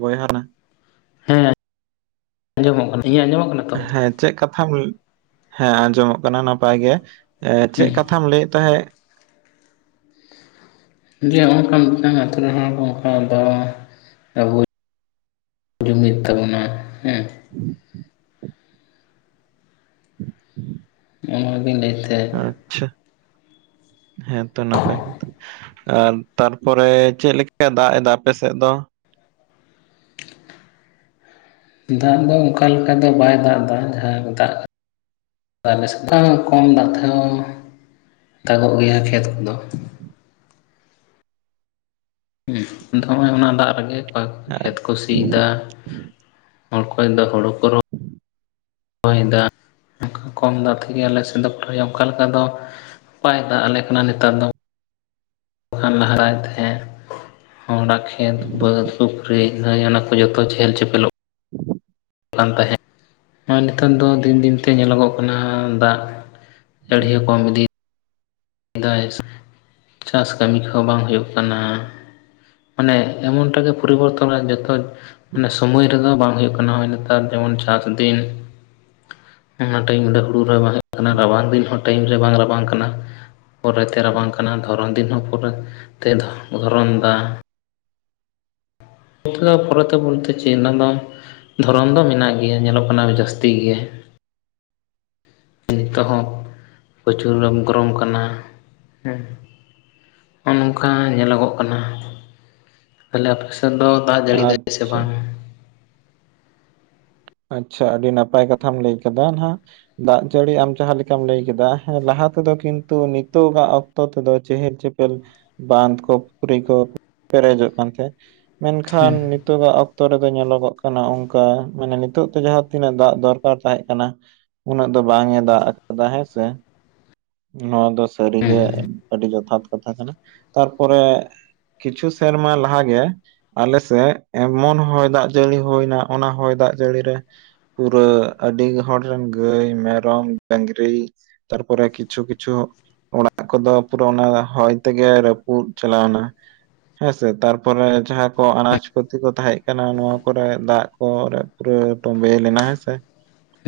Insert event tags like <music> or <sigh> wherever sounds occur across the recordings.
ᱵᱚᱭᱦᱟ ᱱᱟ ᱦᱮᱸ ᱟᱸᱡᱚᱢᱚᱜ ᱠᱟᱱᱟ᱾ ᱤᱧᱟᱜ ᱟᱸᱡᱚᱢᱚᱜ ᱠᱟᱱᱟ? ᱛᱚ ᱦᱮᱸ ᱪᱮᱫ ᱠᱟᱛᱷᱟᱢ, ᱦᱮᱸ ᱟᱸᱡᱚᱢᱚᱜ ᱠᱟᱱᱟ ᱱᱟᱯᱟᱭ ᱜᱮ ᱮᱸᱻ ᱪᱮᱜ ᱦᱮᱸ ᱠᱟᱛᱷᱟᱢ ᱞᱟᱹᱭᱮᱫ ᱛᱟᱦᱮᱸᱜ ᱡᱮ ᱦᱚᱸᱜ-ᱚᱝᱠᱟ ᱢᱤᱫᱴᱟᱝ ᱟᱹᱛᱩ ᱨᱮᱱ ᱦᱚᱲ ᱜᱷᱚᱴᱟᱣᱫᱟ ᱟᱵᱚ ᱡᱩᱢᱤᱫ ᱛᱟᱵᱚᱱᱟ ᱦᱮᱸ <inaudible> ᱦᱮᱸ ᱟᱫᱚᱧ ᱞᱟᱹᱭᱮᱫ ᱛᱟᱦᱮᱸᱜ᱾ ᱟᱪᱪᱷᱟ, ᱦᱮᱸᱛᱚ ᱱᱟᱯᱟᱭ ᱠᱟᱛᱮᱫ ᱟᱨ ᱛᱟᱨᱯᱚᱨᱮ ᱪᱮᱫ ᱞᱮᱠᱟᱭ ᱫᱟᱜ ᱮᱫᱟ ᱟᱯᱮ ᱥᱮᱫ ᱫᱚ? ᱫᱟᱜ ᱫᱚ ᱚᱝᱠᱟ ᱞᱮᱠᱟ ᱫᱚ ᱵᱟᱭ ᱫᱟᱜ ᱫᱟ ᱡᱟᱦᱟᱸ ᱢᱮᱛᱟᱜ ᱟᱞᱮ ᱥᱮᱫ ᱫᱚ ᱠᱚᱢ ᱫᱟᱜ ᱛᱟᱸᱦᱮᱱᱟ, ᱟ ᱯᱩᱲᱭᱟᱹ ᱠᱷᱮᱛ ᱠᱚᱫᱚ ᱦᱩᱸ, ᱟᱫᱚ ᱦᱚᱸᱜ-ᱚᱭ ᱚᱱᱟ ᱫᱟᱜ ᱨᱮᱜᱮ ᱯᱟᱠ ᱠᱷᱮᱛ ᱠᱚ ᱠᱩᱥᱤᱭᱫᱟ ᱚᱠᱚᱭ ᱫᱚ ᱦᱳᱲᱳ ᱠᱚ ᱨᱚ ᱦᱚᱭ ᱫᱟᱜ, ᱚᱝᱠᱟ ᱠᱚᱢ ᱫᱟᱜ ᱛᱮᱜᱮ ᱟᱞᱮ ᱥᱮᱫ ᱫᱚᱠᱚ ᱨᱚᱦᱚᱭᱟ ᱚᱝᱠᱟ ᱞᱮᱠᱟ ᱫᱚ ᱵᱟᱭ ᱫᱟᱜ ᱟᱞᱮ ᱠᱟᱱᱟ ᱱᱮᱛᱟᱨ ᱫᱚ ᱵᱟᱱ ᱦᱟᱨᱟᱭ ᱛᱟᱦᱮᱸᱫ ᱚᱱᱟ ᱠᱷᱮᱛ ᱵᱟᱹᱫᱽ ᱯᱩᱠᱷᱨᱤ <unintelligible> ᱜᱷᱟᱹᱭ ᱚᱱᱟᱠᱚ ᱡᱚᱛᱚ ᱪᱮᱦᱮᱞ ᱪᱮᱯᱮᱞᱚᱜ <inaudible> ᱠᱟᱱ ᱛᱟᱦᱮᱸᱫ, ᱦᱮᱸ ᱱᱮᱛᱟᱨ ᱫᱚ ᱫᱤᱱ ᱫᱤᱱ ᱛᱮ ᱧᱮᱞᱚᱜᱚᱜ ᱠᱟᱱᱟ ᱫᱟᱜ ᱡᱟᱹᱲᱤ ᱦᱚᱸ ᱠᱚᱢ ᱤᱫᱤ ᱫᱟᱭ, ᱪᱟᱥ ᱠᱟᱹᱢᱤ ᱠᱚᱦᱚᱸ ᱵᱟᱝ ᱦᱩᱭᱩᱜ ᱠᱟᱱᱟ᱾ ᱢᱟᱱᱮ ᱮᱢᱚᱱᱴᱟ ᱜᱮ ᱯᱚᱨᱤᱵᱚᱨᱛᱚᱱᱟᱭ ᱡᱚᱛᱚ ᱢᱟᱱᱮ ᱥᱚᱢᱚᱭ ᱨᱮᱫᱚ ᱵᱟᱝ ᱦᱩᱭᱩᱜ ᱠᱟᱱᱟ ᱦᱚᱸᱜ-ᱚᱭ ᱱᱤᱛ ᱱᱮᱛᱟᱨ ᱡᱮᱢᱚᱱ ᱪᱟᱥ ᱫᱤᱱ ᱚᱱᱟ ᱴᱟᱭᱤᱢ ᱨᱮ ᱦᱩᱸᱲᱩ ᱨᱚᱦᱚᱭ ᱵᱟᱝ ᱦᱩᱭᱩᱜ ᱠᱟᱱᱟ, ᱨᱟᱵᱟᱝ ᱫᱤᱱ ᱦᱚᱸ ᱴᱟᱭᱤᱢ ᱨᱮ ᱵᱟᱝ ᱨᱟᱵᱟᱝ ᱠᱟᱱᱟ᱾ ᱯᱚᱨᱮᱛᱮ ᱨᱟᱵᱟᱝ ᱠᱟᱱᱟ, ᱫᱷᱚᱨᱚᱱ ᱫᱤᱱ ᱦᱚᱸ ᱯᱚᱨᱮᱛᱮ ᱫᱷᱚᱨᱚᱱ ᱫᱟ᱾ ᱚᱱᱠᱟ ᱯᱚᱨᱮᱛᱮ ᱵᱳᱞᱛᱮ ᱪᱮᱫ ᱱᱟᱢᱟᱢ? ᱫᱷᱚᱨᱚᱱ ᱫᱚ ᱢᱮᱱᱟᱜ ᱜᱮᱭᱟ, ᱧᱮᱞᱚᱜ ᱠᱟᱱᱟ ᱡᱟᱹᱥᱛᱤ ᱜᱮ᱾ ᱚᱱᱠᱟ ᱦᱚᱸ ᱯᱨᱚᱪᱩᱨ ᱜᱚᱨᱚᱢ ᱠᱟᱱᱟ ᱦᱩᱸ᱾ ᱦᱚᱸᱜ-ᱚ ᱱᱚᱝᱠᱟ ᱧᱮᱞᱚᱜᱚᱜ ᱠᱟᱱᱟ, ᱛᱟᱦᱞᱮ ᱟᱯᱮ ᱥᱮᱫ ᱫᱚ ᱫᱟᱜ ᱡᱟᱹᱲᱤᱫᱟᱭ ᱥᱮ ᱟᱪᱪᱷᱟ ᱵᱟᱝ? ᱟᱪᱪᱷᱟ, ᱟᱹᱰᱤ ᱱᱟᱯᱟᱭ ᱠᱟᱛᱷᱟᱢ ᱞᱟᱹᱭ ᱠᱟᱫᱟ ᱱᱟᱜ᱾ ᱫᱟᱜ ᱡᱟᱹᱲᱤ ᱟᱢ ᱡᱟᱦᱟᱸ ᱞᱮᱠᱟᱢ ᱞᱟᱹᱭ ᱠᱮᱫᱟ, ᱦᱮᱸ ᱞᱟᱦᱟ ᱛᱮᱫᱚ ᱠᱤᱱᱛᱩ ᱱᱤᱛᱳᱜᱟᱜ ᱚᱠᱛᱚ ᱛᱮᱫᱚ ᱪᱮᱦᱮᱞ ᱪᱮᱯᱮᱞ ᱵᱟᱸᱫᱷ ᱠᱚ ᱯᱩᱠᱷᱨᱤ ᱠᱚ ᱯᱮᱨᱮᱡᱚᱜ ᱠᱟᱱ ᱛᱟᱦᱮᱸᱫ᱾ ᱢᱮᱱᱠᱷᱟᱱ ᱱᱤᱛᱳᱜᱟᱜ ᱚᱠᱛᱚ ᱨᱮᱫᱚ ᱧᱮᱞᱚᱜᱚᱜ ᱠᱟᱱᱟ ᱚᱝᱠᱟ ᱢᱟᱱᱮ ᱱᱤᱛᱳᱜ ᱛᱮ ᱡᱟᱦᱟᱸ ᱛᱤᱱᱟᱹᱜ ᱫᱟᱜ ᱫᱚᱨᱠᱟᱨ ᱛᱟᱦᱮᱸ ᱠᱟᱱᱟ ᱩᱱᱟᱹᱜ ᱫᱚ ᱵᱟᱝ ᱮ ᱫᱟᱜ ᱟᱠᱟᱫᱟ ᱦᱮᱸ ᱥᱮ ᱱᱚᱣᱟ ᱫᱚ ᱥᱟᱹᱨᱤᱜᱮ ᱟᱹᱰᱤ ᱡᱚᱛᱷᱟᱛ ᱠᱟᱛᱷᱟ ᱠᱟᱱᱟ, ᱛᱟᱨᱯᱚᱨᱮ ᱠᱤᱪᱷᱩ ᱥᱮᱨᱢᱟ ᱞᱟᱦᱟᱜᱮ ᱟᱞᱮ ᱥᱮᱫ ᱮᱢᱚᱱ ᱦᱚᱭ ᱫᱟᱜ ᱡᱟᱹᱲᱤ ᱦᱩᱭᱱᱟ ᱚᱱᱟ ᱦᱚᱭ ᱫᱟᱜ ᱡᱟᱹᱲᱤ ᱨᱮ ᱯᱩᱨᱟᱹ ᱟᱹᱰᱤ ᱦᱚᱲ ᱨᱮᱱ ᱜᱟᱹᱭ, ᱢᱮᱨᱚᱢ, ᱰᱟᱹᱝᱨᱤ ᱛᱟᱨᱯᱚᱨᱮ ᱠᱤᱪ ᱠᱤᱪᱷᱩ ᱠᱤᱪᱷᱩ ᱚᱲᱟᱜ ᱠᱚᱫᱚ ᱯᱩᱨᱟᱹ ᱚᱱᱮ ᱦᱚᱭ ᱛᱮᱜᱮ ᱨᱟᱹᱯᱩᱫ ᱪᱟᱞᱟᱣᱮᱱᱟ᱾ ᱦᱮᱸᱥᱮ ᱛᱟᱨᱯᱚᱨᱮ ᱡᱟᱦᱟᱸ ᱠᱚᱣᱟᱜ ᱟᱱᱟᱡᱽ-ᱯᱟᱹᱛᱤ ᱠᱚ ᱛᱟᱦᱮᱸ ᱠᱟᱱᱟ, ᱱᱚᱣᱟ ᱠᱚᱨᱮ ᱫᱟᱜ ᱠᱚ ᱯᱩᱨᱟᱹ ᱛᱚᱢᱵᱮ ᱞᱮᱱᱟ ᱦᱮᱸᱥᱮ᱾ <inaudible>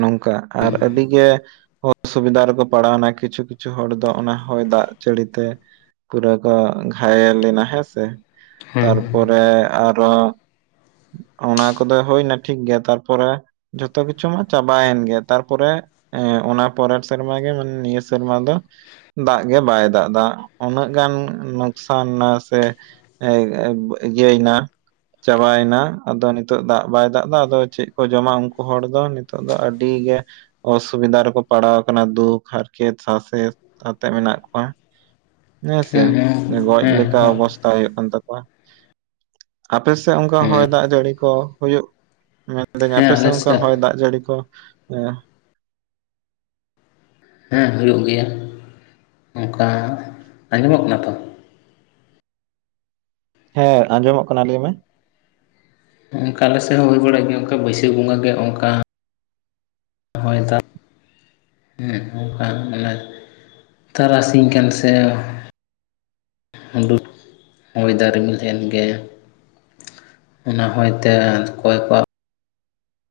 ᱱᱚᱝᱠᱟ ᱟᱨ ᱟᱹᱰᱤ ᱜᱮ ᱚᱥᱩᱵᱤᱫᱟ ᱨᱮ ᱯᱟᱲᱟᱣᱮᱱᱟ, ᱠᱤᱪᱷᱩ ᱠᱤᱪᱷᱩ ᱦᱚᱲ ᱫᱚ ᱚᱱᱟ ᱦᱚᱭ ᱫᱟᱜ ᱡᱟᱹᱲᱤ ᱛᱮ ᱯᱩᱨᱟᱹ ᱠᱚ ᱜᱷᱟᱭᱮᱞ ᱞᱮᱱᱟ, ᱦᱮᱸᱥᱮ᱾ ᱦᱮᱸ ᱛᱟᱨᱻᱯᱚᱨᱮ ᱟᱨᱚ ᱚᱱᱟ ᱠᱚᱫᱚ ᱦᱩᱭᱱᱟ ᱴᱷᱤᱠ ᱜᱮᱭᱟ, ᱛᱟᱨᱯᱚᱨᱮ ᱡᱷᱚᱛᱚ ᱠᱤᱪᱷᱩ ᱢᱟ ᱪᱟᱵᱟᱭᱮᱱ ᱜᱮᱭᱟ, ᱛᱟᱨᱯᱚᱨᱮ ᱚᱱᱟ ᱯᱚᱨᱮᱨ ᱥᱮ ᱚᱱᱟ ᱜᱮ ᱱᱤᱭᱟᱹ ᱥᱮᱨᱢᱟ ᱫᱚ ᱫᱟᱜ ᱜᱮ ᱵᱟᱭ ᱫᱟᱜ ᱮᱫᱟ, ᱩᱱᱟᱹᱜ ᱜᱟᱱ ᱞᱚᱠᱥᱟᱱ ᱥᱮ ᱮ ᱤᱭᱟᱹᱭ ᱮᱱᱟ ᱪᱟᱵᱟᱭ ᱮᱱᱟ, ᱟᱫᱚ ᱱᱤᱛᱚᱜ ᱫᱟᱜ ᱵᱟᱭ ᱫᱟᱜ ᱮᱫᱟ᱾ ᱟᱫᱚ ᱪᱮᱫ ᱠᱚ ᱡᱚᱢᱟ ᱩᱱᱠᱩ ᱦᱚᱲ ᱫᱚ ᱱᱤᱛᱚᱜ ᱫᱚ ᱟᱹᱰᱤ ᱜᱮ ᱚᱥᱩᱵᱤᱫᱷᱟ ᱨᱮᱠᱚ ᱯᱟᱲᱟᱣ ᱟᱠᱟᱱᱟ, ᱫᱩᱠ, ᱦᱟᱨᱠᱮᱛ, ᱥᱟᱥᱮᱛ, ᱟᱛᱮ ᱢᱮᱱᱟᱜ ᱠᱚᱣᱟ ᱦᱮᱸᱥᱮ ᱦᱮᱸ ᱦᱮᱸ ᱜᱚᱡᱽ ᱦᱮᱸ ᱞᱮᱠᱟ ᱦᱮᱸ ᱚᱵᱚᱥᱛᱷᱟ ᱦᱩᱭᱩᱜ ᱠᱟᱱ ᱛᱟᱠᱚᱣᱟ᱾ ᱟᱯᱮᱥᱮᱫ ᱚᱱᱠᱟ ᱦᱚᱭ ᱫᱟᱜ ᱡᱟᱹᱲᱤ ᱠᱚ ᱦᱩᱭᱩᱜ ᱢᱮ ᱫᱟᱹᱧ ᱦᱮᱸ ᱟᱯᱮ ᱥᱮᱫ ᱟᱞᱮ ᱚᱱᱠᱟ ᱦᱚᱭ ᱫᱟᱜ ᱡᱟᱹᱲᱤ ᱠᱚ ᱮ ᱦᱮᱸ ᱦᱩᱭᱩᱜ ᱜᱮᱭᱟ, ᱚᱱᱠᱟ ᱟᱸᱡᱚᱢᱚᱜ ᱠᱟᱱᱟ ᱛᱚ? ᱦᱮᱸ ᱟᱸᱡᱚᱢᱚᱜ ᱠᱟᱱᱟ᱾ ᱞᱟᱹᱭ ᱢᱮ? ᱚᱱᱠᱟ ᱟᱞᱮ ᱥᱮᱫ ᱦᱚᱸ ᱦᱩᱭ ᱵᱟᱲᱟᱜ ᱜᱮᱭᱟ᱾ ᱚᱱᱠᱟ ᱵᱟᱹᱭᱥᱟᱹᱠ ᱵᱚᱸᱜᱟ ᱜᱮ ᱚᱱᱠᱟ ᱦᱚᱭ-ᱫᱟᱜ᱾ ᱦᱩᱸ ᱚᱱᱠᱟ ᱢᱮᱱᱮᱛ ᱛᱟᱨᱟᱥᱤᱧ ᱠᱟᱱ ᱥᱮ ᱩᱰᱩᱠ ᱦᱚᱭ ᱫᱟᱚ ᱨᱤᱢᱤᱞ ᱛᱟᱦᱮᱸᱱ ᱜᱮᱭᱟ᱾ ᱚᱱᱟ ᱦᱚᱭ ᱛᱮ ᱚᱠᱚᱭ ᱠᱚᱣᱟᱜ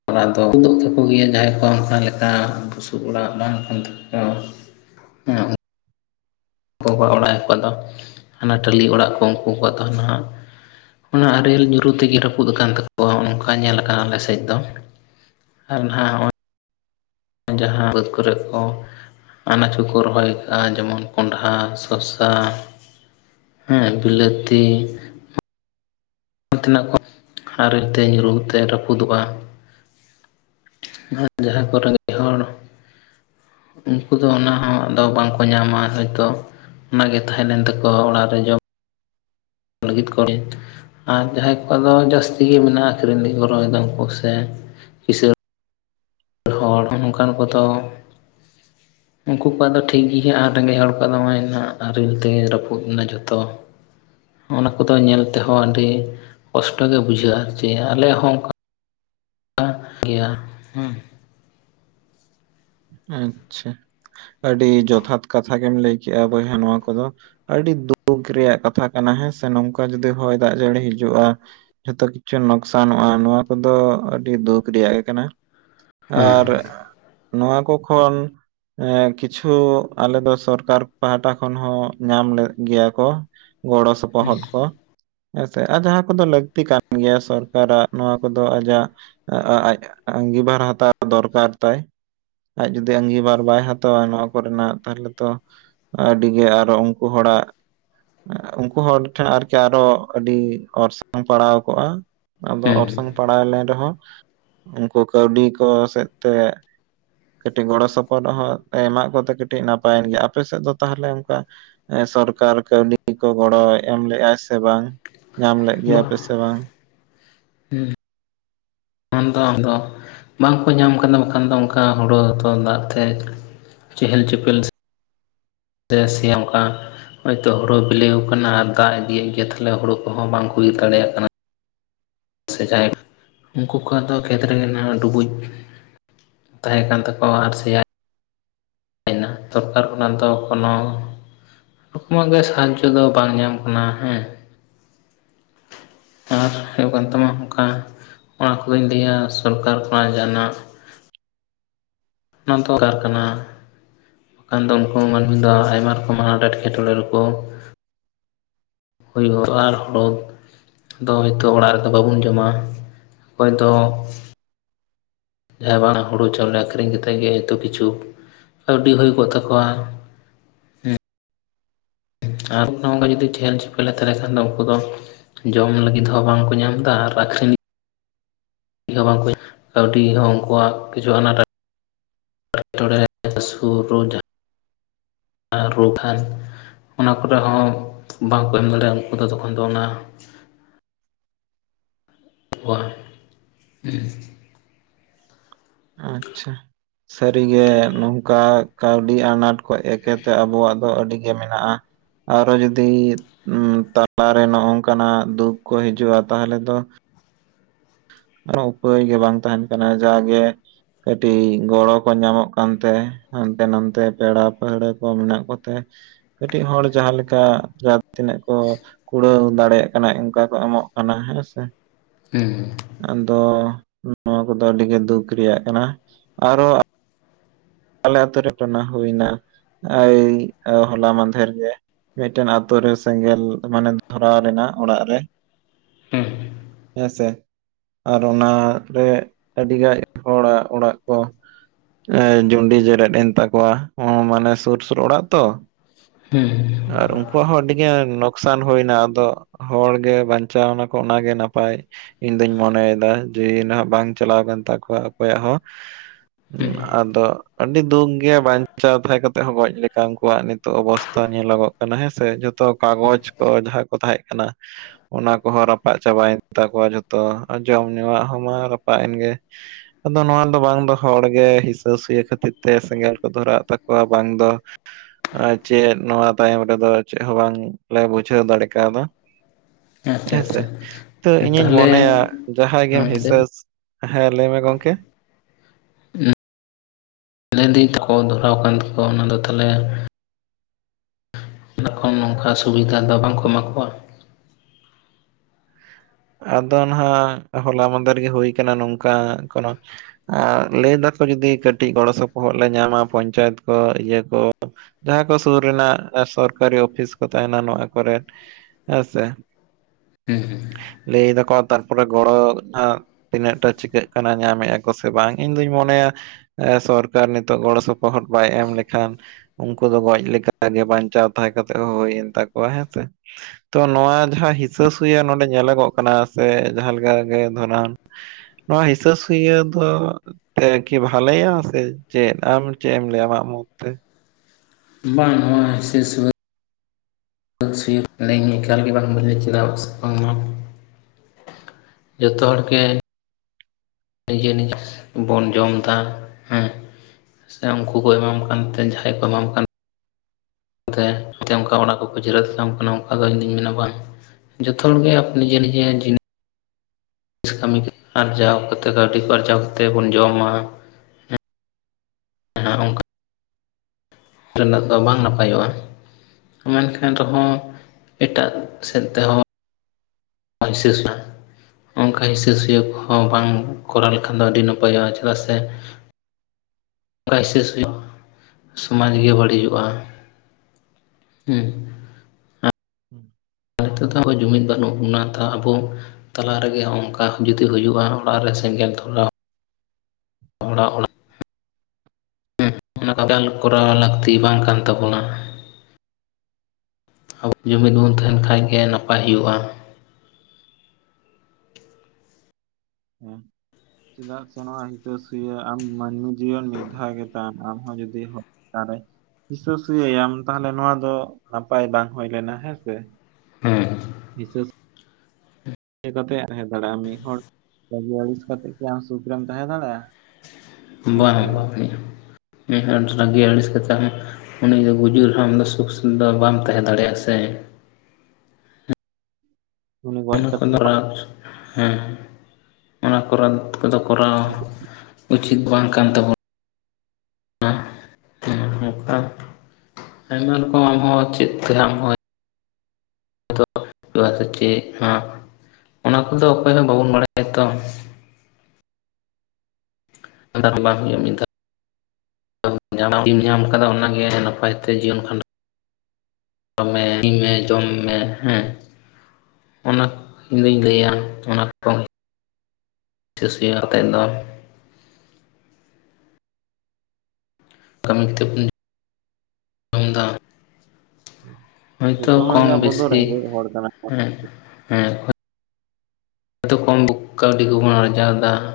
ᱚᱸᱲᱟᱜ ᱫᱚ ᱛᱟᱠᱚ ᱜᱮᱭᱟ ᱡᱟᱦᱟᱸᱭ ᱠᱚᱣᱟᱜ ᱚᱱᱠᱟ ᱞᱮᱠᱟ ᱵᱩᱥᱩᱵ ᱚᱸᱲᱟᱜ ᱵᱟᱝ ᱠᱟᱱ ᱛᱟᱠᱚᱣᱟ᱾ ᱦᱮᱸ᱾ ᱠᱩᱵᱟ ᱚᱸᱲᱟᱜ ᱠᱚᱫᱚ ᱦᱟᱱᱟ ᱴᱟᱹᱞᱤ ᱚᱸᱲᱟᱜ ᱠᱚ ᱩᱱᱠᱩ ᱠᱚᱣᱟᱜ ᱫᱚ ᱛᱟᱦᱮᱸᱱᱟ ᱚᱱᱟ ᱟᱨᱮᱞ ᱧᱩᱨᱩ ᱛᱮᱜᱮ ᱨᱟᱹᱯᱩᱫ ᱟᱠᱟᱱ ᱛᱟᱠᱚᱣᱟ᱾ ᱚᱱᱠᱟ ᱧᱮᱞ ᱟᱠᱟᱱᱟ ᱟᱞᱮ ᱥᱮᱫ ᱫᱚ ᱟᱨ ᱱᱟᱦᱟᱸᱜ ᱡᱟᱦᱟᱸ ᱵᱟᱹᱫᱽ ᱠᱚᱨᱮ ᱠᱚ ᱟᱱᱟᱡᱽ ᱠᱚᱠᱚ ᱨᱚᱦᱚᱭ ᱟᱠᱟᱜᱼᱟ, ᱡᱮᱢᱚᱱ ᱠᱚᱸᱰᱷᱟ, ᱥᱚᱨᱥᱟ ᱦᱮᱸ, ᱵᱤᱞᱟᱛᱤ ᱛᱤᱱᱟᱜᱹᱜ ᱠᱚ ᱟᱨᱮ ᱛᱮ ᱧᱩᱨᱩ ᱛᱮ ᱨᱟᱯᱩᱫᱚᱜᱼᱟ᱾ ᱟ ᱡᱟᱦᱟᱸ ᱠᱚᱨᱮ ᱦᱚᱲ ᱩᱱᱠᱩ ᱫᱚ ᱚᱱᱟ ᱦᱚᱸ ᱟᱫᱚ ᱵᱟᱝ ᱠᱚ ᱧᱟᱢᱟ, ᱦᱚᱭᱼᱛᱳ ᱚᱱᱟ ᱜᱮ ᱛᱟᱦᱮᱸ ᱞᱮᱱ ᱛᱟᱠᱚ ᱚᱲᱟᱜ ᱨᱮ ᱡᱚᱢ ᱞᱟᱹᱜᱤᱫ ᱠᱚᱞ ᱟᱨ ᱡᱟᱦᱟᱸᱭ ᱠᱚᱣᱟᱜ ᱫᱚ ᱡᱟᱹᱥᱛᱤ ᱜᱮ ᱢᱮᱱᱟᱜᱼᱟ, ᱨᱮᱜᱮᱡ ᱜᱚᱨᱚᱭ ᱫᱚ ᱠᱚ ᱥᱮ ᱠᱤᱥᱟᱹᱬ ᱦᱚᱲ ᱦᱚᱸ ᱚᱱᱠᱟᱱ ᱠᱚ ᱫᱚ ᱩᱱᱠᱩ ᱠᱚᱣᱟᱜ ᱫᱚ ᱴᱷᱤᱠ ᱜᱮᱭᱟ, ᱟᱨ ᱛᱮᱸᱜᱚᱡ ᱦᱚᱲ ᱠᱚᱣᱟᱜ ᱫᱚ ᱱᱚᱜᱼᱚᱭ ᱟᱨᱮᱞ ᱛᱮ ᱨᱟᱹᱯᱩᱫ ᱮᱱᱟ ᱡᱷᱚᱛᱚ᱾ ᱚᱱᱟ ᱠᱚ ᱫᱚ ᱧᱮᱞ ᱛᱮᱦᱚᱸ ᱟᱹᱰᱤ ᱠᱚᱥᱴᱚ ᱜᱮ ᱵᱩᱡᱷᱟᱹᱜᱼᱟ, ᱪᱮ ᱟᱞᱮ ᱦᱚᱸ ᱚᱱᱠᱟ ᱜᱮᱭᱟ ᱦᱚᱸ ᱟᱪᱪᱷᱟ, ᱟᱹᱰᱤ ᱡᱚᱛᱷᱟᱛ ᱠᱟᱛᱷᱟ ᱜᱮᱢ ᱞᱟᱹᱭ ᱠᱮᱼᱟ᱾ ᱵᱚᱭᱦᱟ ᱱᱚᱣᱟ ᱠᱚᱫᱚ ᱟᱹᱰᱤ ᱫᱩᱠ ᱨᱮᱭᱟᱜ ᱠᱟᱛᱷᱟ ᱠᱟᱱᱟ, ᱦᱮᱸ ᱥᱮ᱾ ᱱᱚᱝᱠᱟ ᱡᱩᱫᱤ ᱦᱚᱭ ᱫᱟᱜ ᱡᱟᱹᱲᱤ ᱦᱤᱡᱩᱜᱼᱟ᱾ ᱡᱷᱚᱛᱚ ᱠᱤᱪᱷᱩ ᱱᱚᱠᱥᱟᱱᱚᱜᱼᱟ᱾ ᱱᱚᱣᱟ ᱠᱚᱫᱚ ᱟᱹᱰᱤ ᱫᱩᱠ ᱨᱮᱭᱟᱜ ᱜᱮ ᱠᱟᱱᱟ᱾ ᱦᱮᱸ ᱟᱨ ᱱᱚᱣᱟ ᱠᱚ ᱠᱷᱚᱱ ᱮᱸ ᱠᱤᱪᱷᱩ ᱟᱞᱮ ᱫᱚ ᱥᱚᱨᱠᱟᱨ ᱯᱟᱦᱴᱟ ᱠᱷᱚᱱ ᱦᱚᱸ ᱧᱟᱢ ᱞᱮᱜ ᱜᱮᱭᱟ ᱠᱚ, ᱜᱚᱲᱚ ᱥᱚᱯᱚᱦᱚᱫᱽ ᱠᱚ, ᱦᱮᱸᱥᱮ ᱟᱨ ᱡᱟᱦᱟᱸ ᱠᱚᱫᱚ ᱞᱟᱹᱠᱛᱤ ᱠᱟᱱ ᱜᱮᱭᱟ, ᱥᱚᱨᱠᱟᱨᱟᱜ ᱱᱚᱣᱟ ᱠᱚᱫᱚ ᱟᱡᱟᱜ ᱟ ᱟ ᱟᱡᱽ ᱟᱺᱜᱤᱵᱷᱟᱨ ᱦᱟᱛᱟᱣ ᱫᱚᱨᱠᱟᱨ ᱛᱟᱭ, ᱟᱡ ᱡᱩᱫᱤ ᱟᱺᱜᱤᱵᱟᱨ ᱵᱟᱭ ᱦᱟᱛᱟᱣᱟ ᱱᱚᱣᱟ ᱠᱚᱨᱮᱱᱟᱜ ᱛᱟᱦᱞᱮ ᱛᱚ ᱟᱹᱰᱤᱜᱮ ᱟᱨᱚ ᱩᱱᱠᱩ ᱦᱚᱲᱟᱜ ᱩᱱᱠᱚ ᱦᱚᱲ ᱴᱷᱮᱸᱱ ᱟᱨᱠᱤ ᱟᱨᱚ ᱟᱹᱰᱤ ᱚᱨᱥᱚᱝ ᱯᱟᱲᱟᱣ ᱠᱚᱜ-ᱟ, ᱟᱫᱚ ᱦᱮᱸ ᱚᱨᱥᱚᱝ ᱯᱟᱲᱟᱣ ᱞᱮᱱ ᱨᱮᱦᱚᱸ ᱩᱱᱠᱩ ᱠᱟᱹᱣᱰᱤ ᱠᱚ ᱥᱮᱫ ᱛᱮ ᱠᱟᱹᱴᱤ ᱜᱚᱲᱚ ᱥᱚᱯᱚᱦᱚᱫ ᱦᱚᱸ ᱮᱢᱟᱜ ᱠᱚᱛᱮ ᱠᱟᱹᱴᱤᱜ ᱱᱟᱯᱟᱭᱮᱱ ᱜᱮᱭᱟ, ᱟᱯᱮ ᱥᱮᱫ ᱫᱚ ᱛᱟᱦᱞᱮ ᱚᱝᱠᱟ ᱮ ᱥᱚᱨᱠᱟᱨ ᱠᱟᱹᱣᱰᱤ ᱠᱚ ᱜᱚᱲᱚᱭ ᱮᱢ ᱞᱮᱟᱭ ᱥᱮ ᱵᱟᱝ? ᱧᱟᱢ ᱞᱮᱜ ᱜᱮᱭᱟ ᱯᱮ ᱥᱮ ᱵᱟᱝ? ᱚᱱ ᱫᱚ ᱚᱸᱫᱚ ᱵᱟᱝᱠᱚ ᱧᱟᱢ ᱟᱠᱟᱫ-ᱟ, ᱵᱟᱝᱠᱷᱟᱱ ᱫᱚ ᱚᱱᱠᱟ ᱦᱩᱲᱳᱛᱚᱞ ᱫᱟᱜ ᱛᱮ ᱪᱮᱦᱮᱞ ᱪᱮᱯᱮᱞᱥ ᱛᱮ ᱥᱮᱭᱮ ᱚᱝᱠᱟ, ᱦᱳᱭᱛᱚ ᱦᱳᱲᱳ ᱵᱤᱞᱤᱣ ᱠᱟᱱᱟ ᱟᱨ ᱫᱟᱜ ᱤᱫᱤᱭᱮᱜ ᱜᱮᱭᱟ, ᱛᱟᱦᱞᱮ ᱦᱳᱲᱳ ᱠᱚᱦᱚᱸ ᱵᱟᱝ ᱠᱚ ᱤᱨ ᱫᱟᱲᱮᱭᱟᱜ ᱠᱟᱱᱟ᱾ ᱥᱮ ᱡᱟᱦᱟᱭ ᱩᱝᱠᱩ ᱠᱚᱣᱟᱜ ᱫᱚ ᱠᱷᱮᱛ ᱨᱮᱜᱮ ᱱᱟᱦᱟᱜ ᱰᱩᱵᱩᱡ ᱛᱟᱦᱮ ᱠᱟᱱ ᱛᱟᱠᱚᱣᱟ ᱟᱨ ᱥᱮᱭᱟ ᱛᱚᱠ ᱠᱟᱨ ᱵᱟᱠᱷᱟᱱ ᱛᱚ ᱠᱳᱱᱳ ᱠᱳᱠᱢᱳ ᱫᱚ ᱥᱟᱦᱟᱡᱡᱳ ᱫᱚ ᱵᱟᱝ ᱧᱟᱢ ᱠᱟᱱᱟ ᱦᱮᱸ ᱟᱨ ᱦᱩᱭᱩᱜ ᱠᱟᱱ ᱛᱟᱢᱟ ᱚᱝᱠᱟ ᱚᱱᱟ ᱠᱚᱜᱤᱧ ᱞᱟᱹᱭᱟ ᱥᱚᱨᱠᱟᱨ ᱠᱷᱚᱱᱟᱜ ᱡᱟᱦᱟᱱᱟᱜ ᱚᱱᱟ ᱫᱚ ᱜᱟᱨ ᱠᱟᱱᱟ᱾ ᱠᱷᱟᱱ ᱫᱚ ᱩᱱᱠᱩ ᱢᱟᱹᱱᱢᱤ ᱫᱚ ᱟᱭᱢᱟ ᱨᱚᱠᱚᱢᱟ ᱟᱱᱟᱴ ᱮᱴᱠᱮᱴᱚᱬᱮ ᱨᱮᱠᱚ ᱦᱩᱭᱩᱜ ᱟᱨ ᱦᱚᱠ ᱫᱚ ᱦᱚᱳᱭᱛᱳ ᱚᱲᱟᱜ ᱨᱮᱫᱚ ᱵᱟᱵᱩᱱ ᱡᱚᱢᱟ, ᱠᱚᱭ ᱫᱚ ᱡᱟᱦᱟᱸ ᱵᱟᱝ ᱦᱩᱲᱳ ᱪᱟᱣᱞᱮ ᱟᱠᱷᱨᱤᱧ ᱠᱟᱛᱮᱜ ᱜᱮ ᱛᱳ ᱠᱤᱪᱷᱩ ᱠᱟᱹᱣᱰᱤ ᱦᱩᱭ ᱠᱚᱜ ᱛᱟᱠᱚᱣᱟ, ᱦᱮᱸ ᱟᱨ ᱢᱤ ᱦᱚᱸ ᱚᱱᱠᱟ ᱡᱩᱫᱤ ᱪᱮᱦᱮᱞ ᱪᱮᱯᱮᱞ ᱞᱮ ᱛᱟᱞᱦᱮ ᱠᱷᱟᱱ ᱫᱚ ᱩᱝᱠᱩ ᱫᱚ ᱡᱚᱢ ᱞᱟᱹᱜᱤᱫ ᱫᱷᱚ ᱦᱟᱸᱜ ᱵᱟᱝᱠᱚ ᱧᱟᱢ ᱫᱟ ᱟᱨ ᱟᱠᱷᱨᱤᱧ ᱠᱤ ᱦᱚᱸ ᱵᱟᱝ ᱠᱚ ᱠᱟᱣᱰᱤ ᱦᱚᱸ ᱩᱱᱠᱚᱣᱟᱜ ᱠᱤᱪᱷᱩ ᱟᱱᱟᱴ ᱮ ᱴᱚᱬᱮ ᱥᱩ ᱨᱩ ᱡᱟᱸ ᱟᱨ ᱨᱩ ᱛᱟᱦᱱ ᱚᱱᱟ ᱠᱚᱨᱮ ᱦᱚᱸ ᱵᱟᱝᱠᱚ ᱮᱢ ᱫᱟᱲᱮᱜ-ᱟ ᱩᱝᱠᱩ ᱫᱚ ᱛᱚᱠᱷᱚᱱ ᱫᱚ ᱚᱱᱟ <unintelligible> ᱟᱪᱪᱷᱟ ᱥᱟᱹᱨᱤᱜᱮ ᱱᱚᱝᱠᱟ ᱠᱟᱹᱣᱰᱤ ᱟᱱᱟᱴ ᱠᱚ ᱮᱠᱮᱛᱮ ᱟᱵᱚᱣᱟᱜ ᱫᱚ ᱟᱹᱰᱤᱜᱮ ᱢᱮᱱᱟᱜ-ᱟ᱾ ᱟᱨᱚ ᱡᱩᱫᱤ ᱩᱸ ᱛᱟᱞᱟᱨᱮ ᱱᱚᱜᱚᱝ ᱠᱟᱱᱟᱜ ᱫᱩᱠ ᱠᱚ ᱦᱤᱡᱩᱜ-ᱟ ᱛᱟᱦᱞᱮ ᱫᱚ ᱟᱨ ᱩᱯᱟᱹᱭ ᱜᱮ ᱵᱟᱝ ᱛᱟᱦᱮᱱ ᱠᱟᱱᱟ ᱡᱟᱜᱮ ᱠᱟᱹᱴᱤᱜ ᱜᱚᱲᱚ ᱠᱚ ᱧᱟᱢᱚᱜ ᱠᱟᱱᱛᱮ ᱦᱟᱱᱛᱮ ᱱᱟᱱᱛᱮ ᱯᱮᱲᱟ ᱯᱟᱹᱦᱲᱟᱹ ᱠᱚ ᱢᱮᱱᱟᱜ ᱠᱚᱛᱮ ᱠᱟᱹᱴᱤᱡ ᱦᱚᱲ ᱡᱟᱦᱟ ᱞᱮᱠᱟ ᱡᱟ ᱛᱤᱱᱟᱹᱜ ᱠᱚ ᱠᱩᱲᱟᱹᱣ ᱫᱟᱲᱮᱭᱟᱜ ᱠᱟᱱᱟ ᱚᱝᱠᱟ ᱠᱚ ᱮᱢᱚᱜ ᱠᱟᱱᱟ ᱦᱮᱸ ᱥᱮ᱾ ᱦᱩᱸ ᱟᱫᱚ ᱱᱚᱣᱟ ᱠᱚᱫᱚ ᱟᱹᱰᱤ ᱜᱮ ᱫᱩᱠ ᱨᱮᱭᱟᱜ ᱠᱟᱱᱟ᱾ᱟᱨᱚᱸ ᱟᱞᱮ ᱟᱛᱳ ᱨᱮ ᱴᱚᱱᱟ ᱦᱩᱭᱱᱟ ᱮᱭ ᱦᱚᱞᱟ ᱢᱟᱫᱷᱮᱨ ᱜᱮ, ᱢᱤᱫᱴᱮᱱ ᱟᱛᱩ ᱨᱮ ᱥᱮᱸᱜᱮᱞ ᱢᱟᱱᱮ ᱫᱷᱚᱨᱟᱣ ᱞᱮᱱᱟ ᱚᱲᱟᱜ ᱨᱮ, ᱦᱮᱸ ᱦᱮᱸ ᱥᱮ ᱟᱨ ᱚᱱᱟᱨᱮ ᱟᱹᱰᱤ ᱜᱟᱡ ᱦᱚᱲᱟᱜ ᱚᱲᱟᱜ ᱠᱚ ᱮᱸᱻ ᱡᱚᱱᱰᱤ ᱡᱮᱨᱮᱫ ᱮᱱ ᱛᱟᱠᱚᱣᱟ᱾ᱚ ᱢᱟᱱᱮ ᱥᱩᱨ ᱥᱩᱨ ᱚᱲᱟᱜ ᱛᱚ᱾ ᱦᱩᱸ ᱟᱨ ᱩᱱᱠᱩᱣᱟ-ᱜ ᱦᱚᱸ ᱟᱹᱰᱤ ᱜᱮ ᱞᱚᱠᱥᱟᱱ ᱦᱩᱭᱱᱟ ᱟᱫᱚ ᱦᱚᱲ ᱜᱮ ᱵᱟᱧᱪᱟᱣ ᱱᱟᱠᱚ, ᱚᱱᱟᱜᱮ ᱱᱟᱯᱟᱭ ᱤᱧ ᱫᱩᱧ ᱢᱚᱱᱮᱭᱮᱫᱟ᱾ ᱡᱮ ᱱᱟᱦᱟᱜ ᱵᱟᱝ ᱪᱟᱞᱟᱣ ᱟᱠᱟᱱ ᱛᱟᱠᱚᱣᱟ ᱚᱠᱚᱭᱟᱜ ᱦᱚᱸ᱾ ᱦᱩᱸ ᱟᱫᱚ ᱟᱹᱰᱤ ᱫᱩᱠ ᱜᱮ ᱵᱟᱧᱪᱟᱣ ᱛᱟᱦᱮᱸ ᱠᱟᱛᱮ ᱦᱚᱸ, ᱜᱚᱡ ᱞᱮᱠᱟ ᱩᱱᱠᱩᱣᱟᱼᱜ ᱱᱤᱛᱚᱜ ᱚᱵᱚᱥ ᱧᱮᱞᱚᱜᱚᱜ ᱠᱟᱱᱟ ᱦᱮᱸᱥᱮ᱾ ᱡᱚᱛᱚ ᱠᱟᱜᱚᱡᱽ ᱠᱚ ᱡᱟᱦᱟᱸ ᱠᱚ ᱛᱟᱦᱮᱸ ᱠᱟᱱᱟ᱾ ᱚᱱᱟ ᱠᱚᱼᱦᱚᱸ ᱨᱟᱯᱟᱜ ᱪᱟᱵᱟᱭᱮᱱ᱾ ᱛᱟᱠᱚᱣᱟ ᱡᱷᱚᱛᱚ ᱡᱚᱢ ᱧᱩᱣᱟᱜ ᱦᱚᱸ ᱢᱟ ᱨᱟᱯᱟᱜ ᱮᱱ ᱜᱮ᱾ ᱟᱫᱚ ᱱᱚᱣᱟ ᱫᱚ, ᱵᱟᱝ ᱫᱚ ᱦᱚᱲᱜᱮ ᱦᱸᱤᱥᱟᱹᱥᱩᱭᱟᱹ ᱠᱷᱟᱹᱛᱤᱨ ᱛᱮ, ᱥᱮᱸᱜᱮᱞ ᱠᱚ ᱫᱷᱚᱨᱟᱣ ᱛᱟᱠᱚᱣᱟ ᱾ᱵᱟᱝ ᱫᱚ ᱟᱪᱪᱷᱟ ᱪᱮᱫ ᱱᱚᱣᱟ ᱛᱟᱭᱚᱢ ᱨᱮᱫᱚ ᱪᱮᱫ ᱦᱚᱸ ᱵᱟᱝᱞᱮ ᱵᱩᱡᱷᱟᱹᱣ ᱫᱟᱲᱮ ᱠᱟᱣᱫᱟ᱾ ᱟᱪᱪᱷᱟ ᱦᱮᱸᱥᱮ, ᱟᱪᱪᱷᱟ ᱛᱚ ᱤᱧᱤᱧ ᱛᱟᱦᱚᱞᱮ ᱢᱚᱱᱮᱭ-ᱟ ᱾ ᱡᱟᱦᱟᱸᱭ ᱦᱮᱸ ᱜᱮᱢ ᱦᱤᱸᱥᱟᱹ ᱦᱮᱸ ᱞᱟᱹᱭ ᱢᱮ ᱜᱚᱝᱠᱮ? ᱞᱮᱸᱫᱤᱧ ᱠᱷᱟᱨ ᱫᱷᱚᱨᱟᱣ ᱟᱠᱟᱱ ᱛᱟᱠᱚᱣᱟ ᱚᱱᱟ ᱫᱚ ᱛᱟᱦᱚᱞᱮ ᱠᱷᱚᱱ ᱱᱚᱝᱠᱟ ᱥᱩᱵᱤᱫᱷᱟ ᱫᱚ, ᱵᱟᱝᱠᱚ ᱮᱢᱟ ᱠᱚᱣᱟ᱾ ᱟᱫᱚ ᱦᱟᱸᱜ, ᱦᱚᱞᱟ ᱢᱟᱫᱟᱨᱜᱮ ᱦᱩᱭ ᱠᱟᱱᱟ ᱾ᱱᱚᱝᱠᱟ ᱠᱚᱱᱳ ᱟᱨ ᱞᱟᱹᱭ ᱫᱟᱠᱚ ᱡᱚᱫᱤ ᱠᱟᱹᱴᱤᱡ ᱜᱚᱲᱚ ᱥᱚᱯᱚᱦᱚᱫ ᱞᱮ ᱧᱟᱢᱟ ᱾ ᱯᱚᱧᱪᱟᱭᱮᱛ ᱠᱚ ᱤᱭᱟᱹ ᱠᱚ᱾ ᱡᱟᱦᱟᱸ ᱠᱚ ᱥᱩᱨ ᱨᱮᱱᱟᱜ ᱥᱚᱨᱠᱟᱨᱤ ᱚᱯᱷᱤᱥ ᱠᱚ ᱛᱟᱦᱮᱱᱟ ᱾ ᱱᱚᱣᱟ ᱠᱚᱨᱮ ᱦᱮᱸ ᱥᱮ ᱦᱩᱸ ᱦᱩᱸ ᱞᱟᱹᱭ ᱫᱟᱠᱚ ᱛᱟᱨᱯᱚᱨᱮ ᱜᱚᱲᱚ ᱱᱟᱜ ᱛᱤᱱᱟᱹᱜᱴᱟ ᱪᱤᱠᱟᱹᱜ ᱠᱟᱱᱟ, ᱧᱟᱢᱮᱫ-ᱟ ᱠᱚ ᱥᱮ ᱵᱟᱝ, ᱤᱧ ᱫᱩᱧ ᱢᱚᱱᱮᱭ-ᱟ᱾ ᱮ ᱥᱚᱨᱠᱟᱨ ᱱᱤᱛᱚᱜ ᱜᱚᱲᱚ ᱥᱚᱯᱚᱦᱚᱫ ᱵᱟᱭ ᱮᱢ ᱞᱮᱠᱷᱟᱱ᱾ ᱩᱱᱠᱩ ᱫᱚ ᱜᱚᱡ ᱞᱮᱠᱟᱜᱮ ᱵᱟᱧᱪᱟᱣ ᱛᱟᱦᱮᱸ ᱠᱟᱛᱮᱜ ᱦᱩᱭᱮᱱ ᱛᱟᱠᱚᱣ-ᱟ, ᱦᱮᱸ ᱥᱮ᱾ ᱛᱚ ᱱᱚᱣᱟ ᱡᱟᱦᱟᱸ ᱦᱤᱥᱟᱹ ᱥᱩᱭᱟᱹ ᱱᱚᱰᱮᱸ ᱧᱮᱞᱚᱜᱚᱜ ᱠᱟᱱᱟ᱾ ᱥᱮ ᱡᱟᱦᱟᱸ ᱞᱮᱠᱟ ᱜᱮ ᱫᱷᱚᱱᱟᱱ ᱱᱚᱣᱟ ᱦᱤᱥᱟᱹ ᱥᱤᱭᱟᱹ ᱫᱚ ᱛᱮ ᱠᱤ ᱵᱷᱟᱞᱮᱭ-ᱟ ᱾ ᱥᱮ ᱪᱮᱫ ᱟᱢ ᱪᱮᱫ ᱮᱢ ᱞᱟᱹᱭ ᱮᱫᱟ ᱟᱢᱟᱜ ᱢᱚᱛ ᱛᱮ? ᱵᱟᱝ ᱱᱚᱣᱟ ᱦᱤᱥᱟᱹ ᱥᱩᱣᱟᱹ ᱦᱤᱥᱟᱹ ᱥᱩᱭᱟᱹ ᱞᱟᱹᱭ ᱤᱧ ᱮᱠᱟᱞ ᱜᱮ ᱵᱟᱝ ᱵᱷᱟᱞᱤ ᱪᱮᱫᱟᱜ ᱵᱟᱝᱢᱟ᱾ ᱡᱷᱚᱛᱚ ᱦᱚᱲ ᱜᱮ ᱱᱤᱡᱮ ᱱᱤᱡᱮ ᱵᱚᱱ ᱡᱚᱢ ᱮᱫᱟ ᱦᱮᱸ᱾ ᱥᱮ ᱩᱱᱠᱩ ᱠᱚ ᱮᱢᱟᱢ ᱠᱟᱱᱛᱮ, ᱡᱟᱦᱟᱸᱭ ᱠᱚ ᱮᱢᱟᱢ ᱠᱟᱱ ᱚᱱᱟ ᱛᱮ ᱛᱮ ᱚᱱᱠᱟ ᱚᱲᱟᱜ ᱠᱚᱼᱠᱚ ᱡᱤᱨᱟᱹᱮᱫ ᱥᱟᱢ ᱠᱟᱱᱟ ᱚᱱᱠᱟ ᱫᱚ ᱤᱧᱫᱩᱧ ᱢᱮᱱᱟ ᱵᱟᱝ? ᱡᱷᱚᱛᱚ ᱦᱚᱲᱜᱮ ᱱᱤᱡᱮ - ᱱᱤᱡᱮ ᱡᱤ ᱠᱟᱹᱢᱤ ᱠᱚ ᱟᱨᱡᱟᱣ ᱠᱟᱛᱮ, ᱠᱟᱹᱣᱰᱤ ᱠᱚ ᱟᱨᱡᱟᱣ ᱠᱟᱛᱮ ᱵᱚᱱ ᱡᱚᱢᱟ᱾ ᱚᱱᱠᱟ ᱨᱮᱱᱟᱜ ᱫᱚ ᱵᱟᱝ ᱱᱟᱯᱟᱭᱚᱜ-ᱟ᱾ ᱢᱮᱱᱠᱷᱟᱱ ᱨᱮ ᱦᱚᱸ ᱮᱴᱟᱜ ᱥᱮᱫ ᱛᱮᱦᱚᱸ ᱚ ᱦᱤᱥᱟᱹ ᱢᱮᱱᱟᱜ-ᱟ᱾ ᱚᱱᱠᱟ ᱦᱤᱸᱥᱟᱹ ᱥᱩᱭᱟᱹ ᱠᱚᱼᱦᱚᱸ ᱵᱟᱝ ᱠᱚᱨᱟᱣ ᱞᱮᱠᱷᱟᱱ ᱫᱚ ᱟᱹᱰᱤ ᱱᱟᱯᱟᱭᱚᱜ-ᱟ ᱾ᱪᱮᱫᱟᱜ ᱥᱮ ᱚᱱᱠᱟ ᱦᱤᱥᱟᱹ ᱥᱩᱭᱟᱹ ᱦᱚᱸ ᱥᱚᱢᱟᱡᱽ ᱜᱮ ᱵᱟᱹᱲᱤᱡᱚᱜ-ᱟ᱾ ᱦᱩᱸ <inaudible> ᱱᱤᱛᱚᱜ ᱫᱚ ᱟᱵᱚ ᱡᱩᱢᱤᱫ ᱵᱟᱹᱱᱩᱜ ᱚᱱᱟ᱾ ᱛᱚ ᱟᱵᱚᱼᱼ ᱛᱟᱞᱟ ᱨᱮ ᱜᱮ, ᱦᱚᱹᱝᱠᱟ ᱡᱩᱫᱤ ᱦᱩᱭᱩᱜᱼᱟ᱾ ᱚᱲᱟᱜ ᱨᱮ ᱥᱮᱸᱜᱮᱞ ᱫᱷᱚᱨᱟᱣᱼᱼ ᱚᱲᱟᱜ ᱚᱲᱟᱜᱼᱼ ᱚᱱᱟ ᱠᱚ ᱮᱠᱟᱞ ᱠᱚᱨᱟᱣ ᱞᱟᱹᱠᱛᱤ ᱵᱟᱝ ᱠᱟᱱ ᱛᱟᱵᱚᱱᱟ ᱾ ᱟᱵᱚ ᱡᱩᱢᱤᱫ ᱵᱚᱱ ᱛᱟᱦᱮᱸᱱ ᱠᱷᱟᱡ ᱜᱮ ᱱᱟᱯᱟᱭ ᱦᱩᱭᱩᱜ-ᱟ ᱾ ᱦᱩᱸ᱾ ᱪᱮᱫᱟᱜ ᱥᱮ ᱱᱚᱣᱟ ᱦᱤᱥᱟᱹ ᱥᱩᱭᱟᱹ ᱟᱢ ᱢᱟᱹᱱᱢᱤ ᱡᱤᱭᱚᱱ ᱢᱤᱫ ᱫᱷᱟᱣ ᱜᱮᱛᱟᱢ ᱟᱢᱦᱚᱸ ᱡᱩᱫᱤ ᱛᱟᱦᱚᱞᱮ ᱦᱤᱥᱟᱹ ᱥᱩᱭᱟᱹᱭᱟᱢ ᱛᱟᱦᱞᱮ ᱱᱚᱣᱟ ᱫᱚ ᱱᱟᱯᱟᱭ ᱵᱟᱝ ᱦᱩᱭ ᱞᱮᱱᱟ ᱦᱮᱸ ᱥᱮ ᱾ ᱦᱩᱸ ᱦᱤᱥᱟᱹᱼᱼ ᱦᱤᱥᱟᱹ ᱠᱟᱛᱮᱜ ᱛᱟᱦᱮᱸ ᱫᱟᱲᱮ ᱭᱟᱜ-ᱟᱢ, ᱢᱤᱫ ᱦᱚᱲ ᱨᱟᱹᱜᱤ ᱟᱹᱲᱤᱥ ᱠᱟᱛᱮ ᱠᱤ ᱟᱢ ᱥᱩᱠ ᱨᱮᱢ ᱛᱟᱦᱮᱸ ᱫᱟᱲᱮᱭᱟᱜ-ᱟ? ᱵᱟᱝ ᱵᱟᱝ, ᱢᱤᱫ ᱦᱚᱲ ᱨᱟᱹᱜᱤ ᱟᱹᱲᱤᱥ ᱠᱟᱛᱮ ᱦᱚᱸ ᱩᱱᱤ ᱫᱚ ᱜᱩᱡᱩᱜ ᱨᱮᱦᱚᱸ ᱟᱢ ᱫᱚ ᱥᱩᱠ ᱥᱟᱱᱛᱤ ᱫᱚ ᱵᱟᱢ ᱛᱟᱦᱮᱸ ᱫᱟᱲᱮᱭᱟᱜ-ᱟ ᱥᱮ ᱾ ᱩᱱᱤ ᱜᱚᱡ ᱚᱱᱟ ᱠᱷᱚᱱ ᱠᱟᱛᱮ ᱫᱚ ᱨᱟᱡᱽ ᱦᱮᱸ ᱚᱱᱟ ᱠᱚᱨᱟᱛ ᱠᱚ ᱫᱚ ᱠᱚᱨᱟᱣ ᱩᱪᱤᱛ ᱵᱟᱝ ᱠᱟᱱ ᱛᱟᱵᱚᱱ ᱱᱚᱝᱠᱟ ᱟᱭᱢᱟ ᱨᱚᱠᱚᱢ ᱟᱢ ᱦᱚᱸ ᱪᱮᱫ ᱛᱮ ᱟᱢ ᱦᱚᱸᱼᱼ ᱦᱩᱭᱩᱜ-ᱟ ᱥᱮ ᱪᱮᱫ ᱦᱟᱸᱜ, ᱚᱱᱟ ᱠᱚ ᱫᱚ ᱚᱠᱚᱭ ᱦᱚᱸ ᱵᱟᱵᱚᱱ ᱵᱟᱲᱟᱭᱟ ᱛᱚ ᱾ ᱟᱫᱟᱨ ᱵᱟᱝ ᱦᱩᱭᱩᱜ-ᱟ ᱢᱤᱫ ᱫᱷᱟᱣᱼᱼ ᱡᱟᱦᱟᱸᱡᱤᱣᱭᱤᱢ ᱧᱟᱢ ᱟᱠᱟᱫᱟ ᱚᱱᱟᱜᱮ ᱱᱟᱯᱟᱭ ᱛᱮ ᱡᱤᱭᱚᱱ ᱠᱷᱟᱸᱰᱟᱣ ᱠᱟᱹᱢᱤ ᱢᱮ ᱡᱚᱢ ᱢᱮ ᱦᱮᱸ ᱾ ᱚᱱᱟ ᱤᱧ ᱫᱩᱧ ᱞᱟᱹᱭᱟ ᱚᱱᱟ ᱠᱚ ᱦᱤᱥᱟᱹᱥᱩᱭᱟᱹ ᱛᱮᱫ ᱫᱚ ᱠᱟᱹᱢᱤ ᱠᱟᱛᱮ ᱵᱚᱱ ᱡᱚᱢ ᱫᱟ ᱾ ᱦᱳᱭᱛᱳ ᱡᱚᱛᱚ ᱦᱚᱲᱜᱮ ᱠᱚᱢ ᱟᱵᱚ ᱫᱚ ᱵᱤᱥᱤ ᱨᱮᱸᱜᱮᱡ ᱦᱚᱲ ᱠᱟᱱᱟ ᱵᱚᱱ ᱦᱮᱸ ᱦᱳᱭᱛᱚ ᱠᱚᱢ <unintelligible> ᱠᱟᱹᱣᱰᱤ ᱠᱚᱵᱚᱱ ᱟᱨᱡᱟᱣ ᱮᱫᱟ ᱾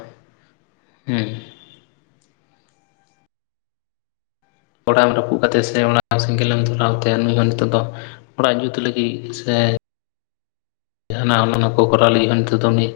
ᱚᱲᱟᱜ ᱮᱢ ᱨᱟᱹᱯᱩᱫ ᱠᱟᱜ ᱛᱟᱭᱟ ᱥᱮ ᱚᱲᱟᱜ ᱨᱮ ᱥᱮᱸᱜᱮᱞ ᱮᱢ ᱫᱷᱚᱨᱟᱣ ᱟᱛᱟᱭᱟ, ᱱᱩᱭ ᱦᱚᱸ ᱱᱤᱛᱚᱜ ᱫᱚ ᱚᱲᱟᱜ ᱡᱩᱛ ᱞᱟᱹᱜᱤᱫ ᱥᱮ ᱡᱟᱦᱟᱸᱱᱟᱜ ᱚᱱᱟ ᱚᱱᱟ ᱠᱚ ᱠᱚᱨᱟᱣ ᱞᱟᱹᱜᱤᱫ ᱦᱚᱸ ᱱᱤᱛᱚᱜ ᱫᱚ ᱩᱱᱤ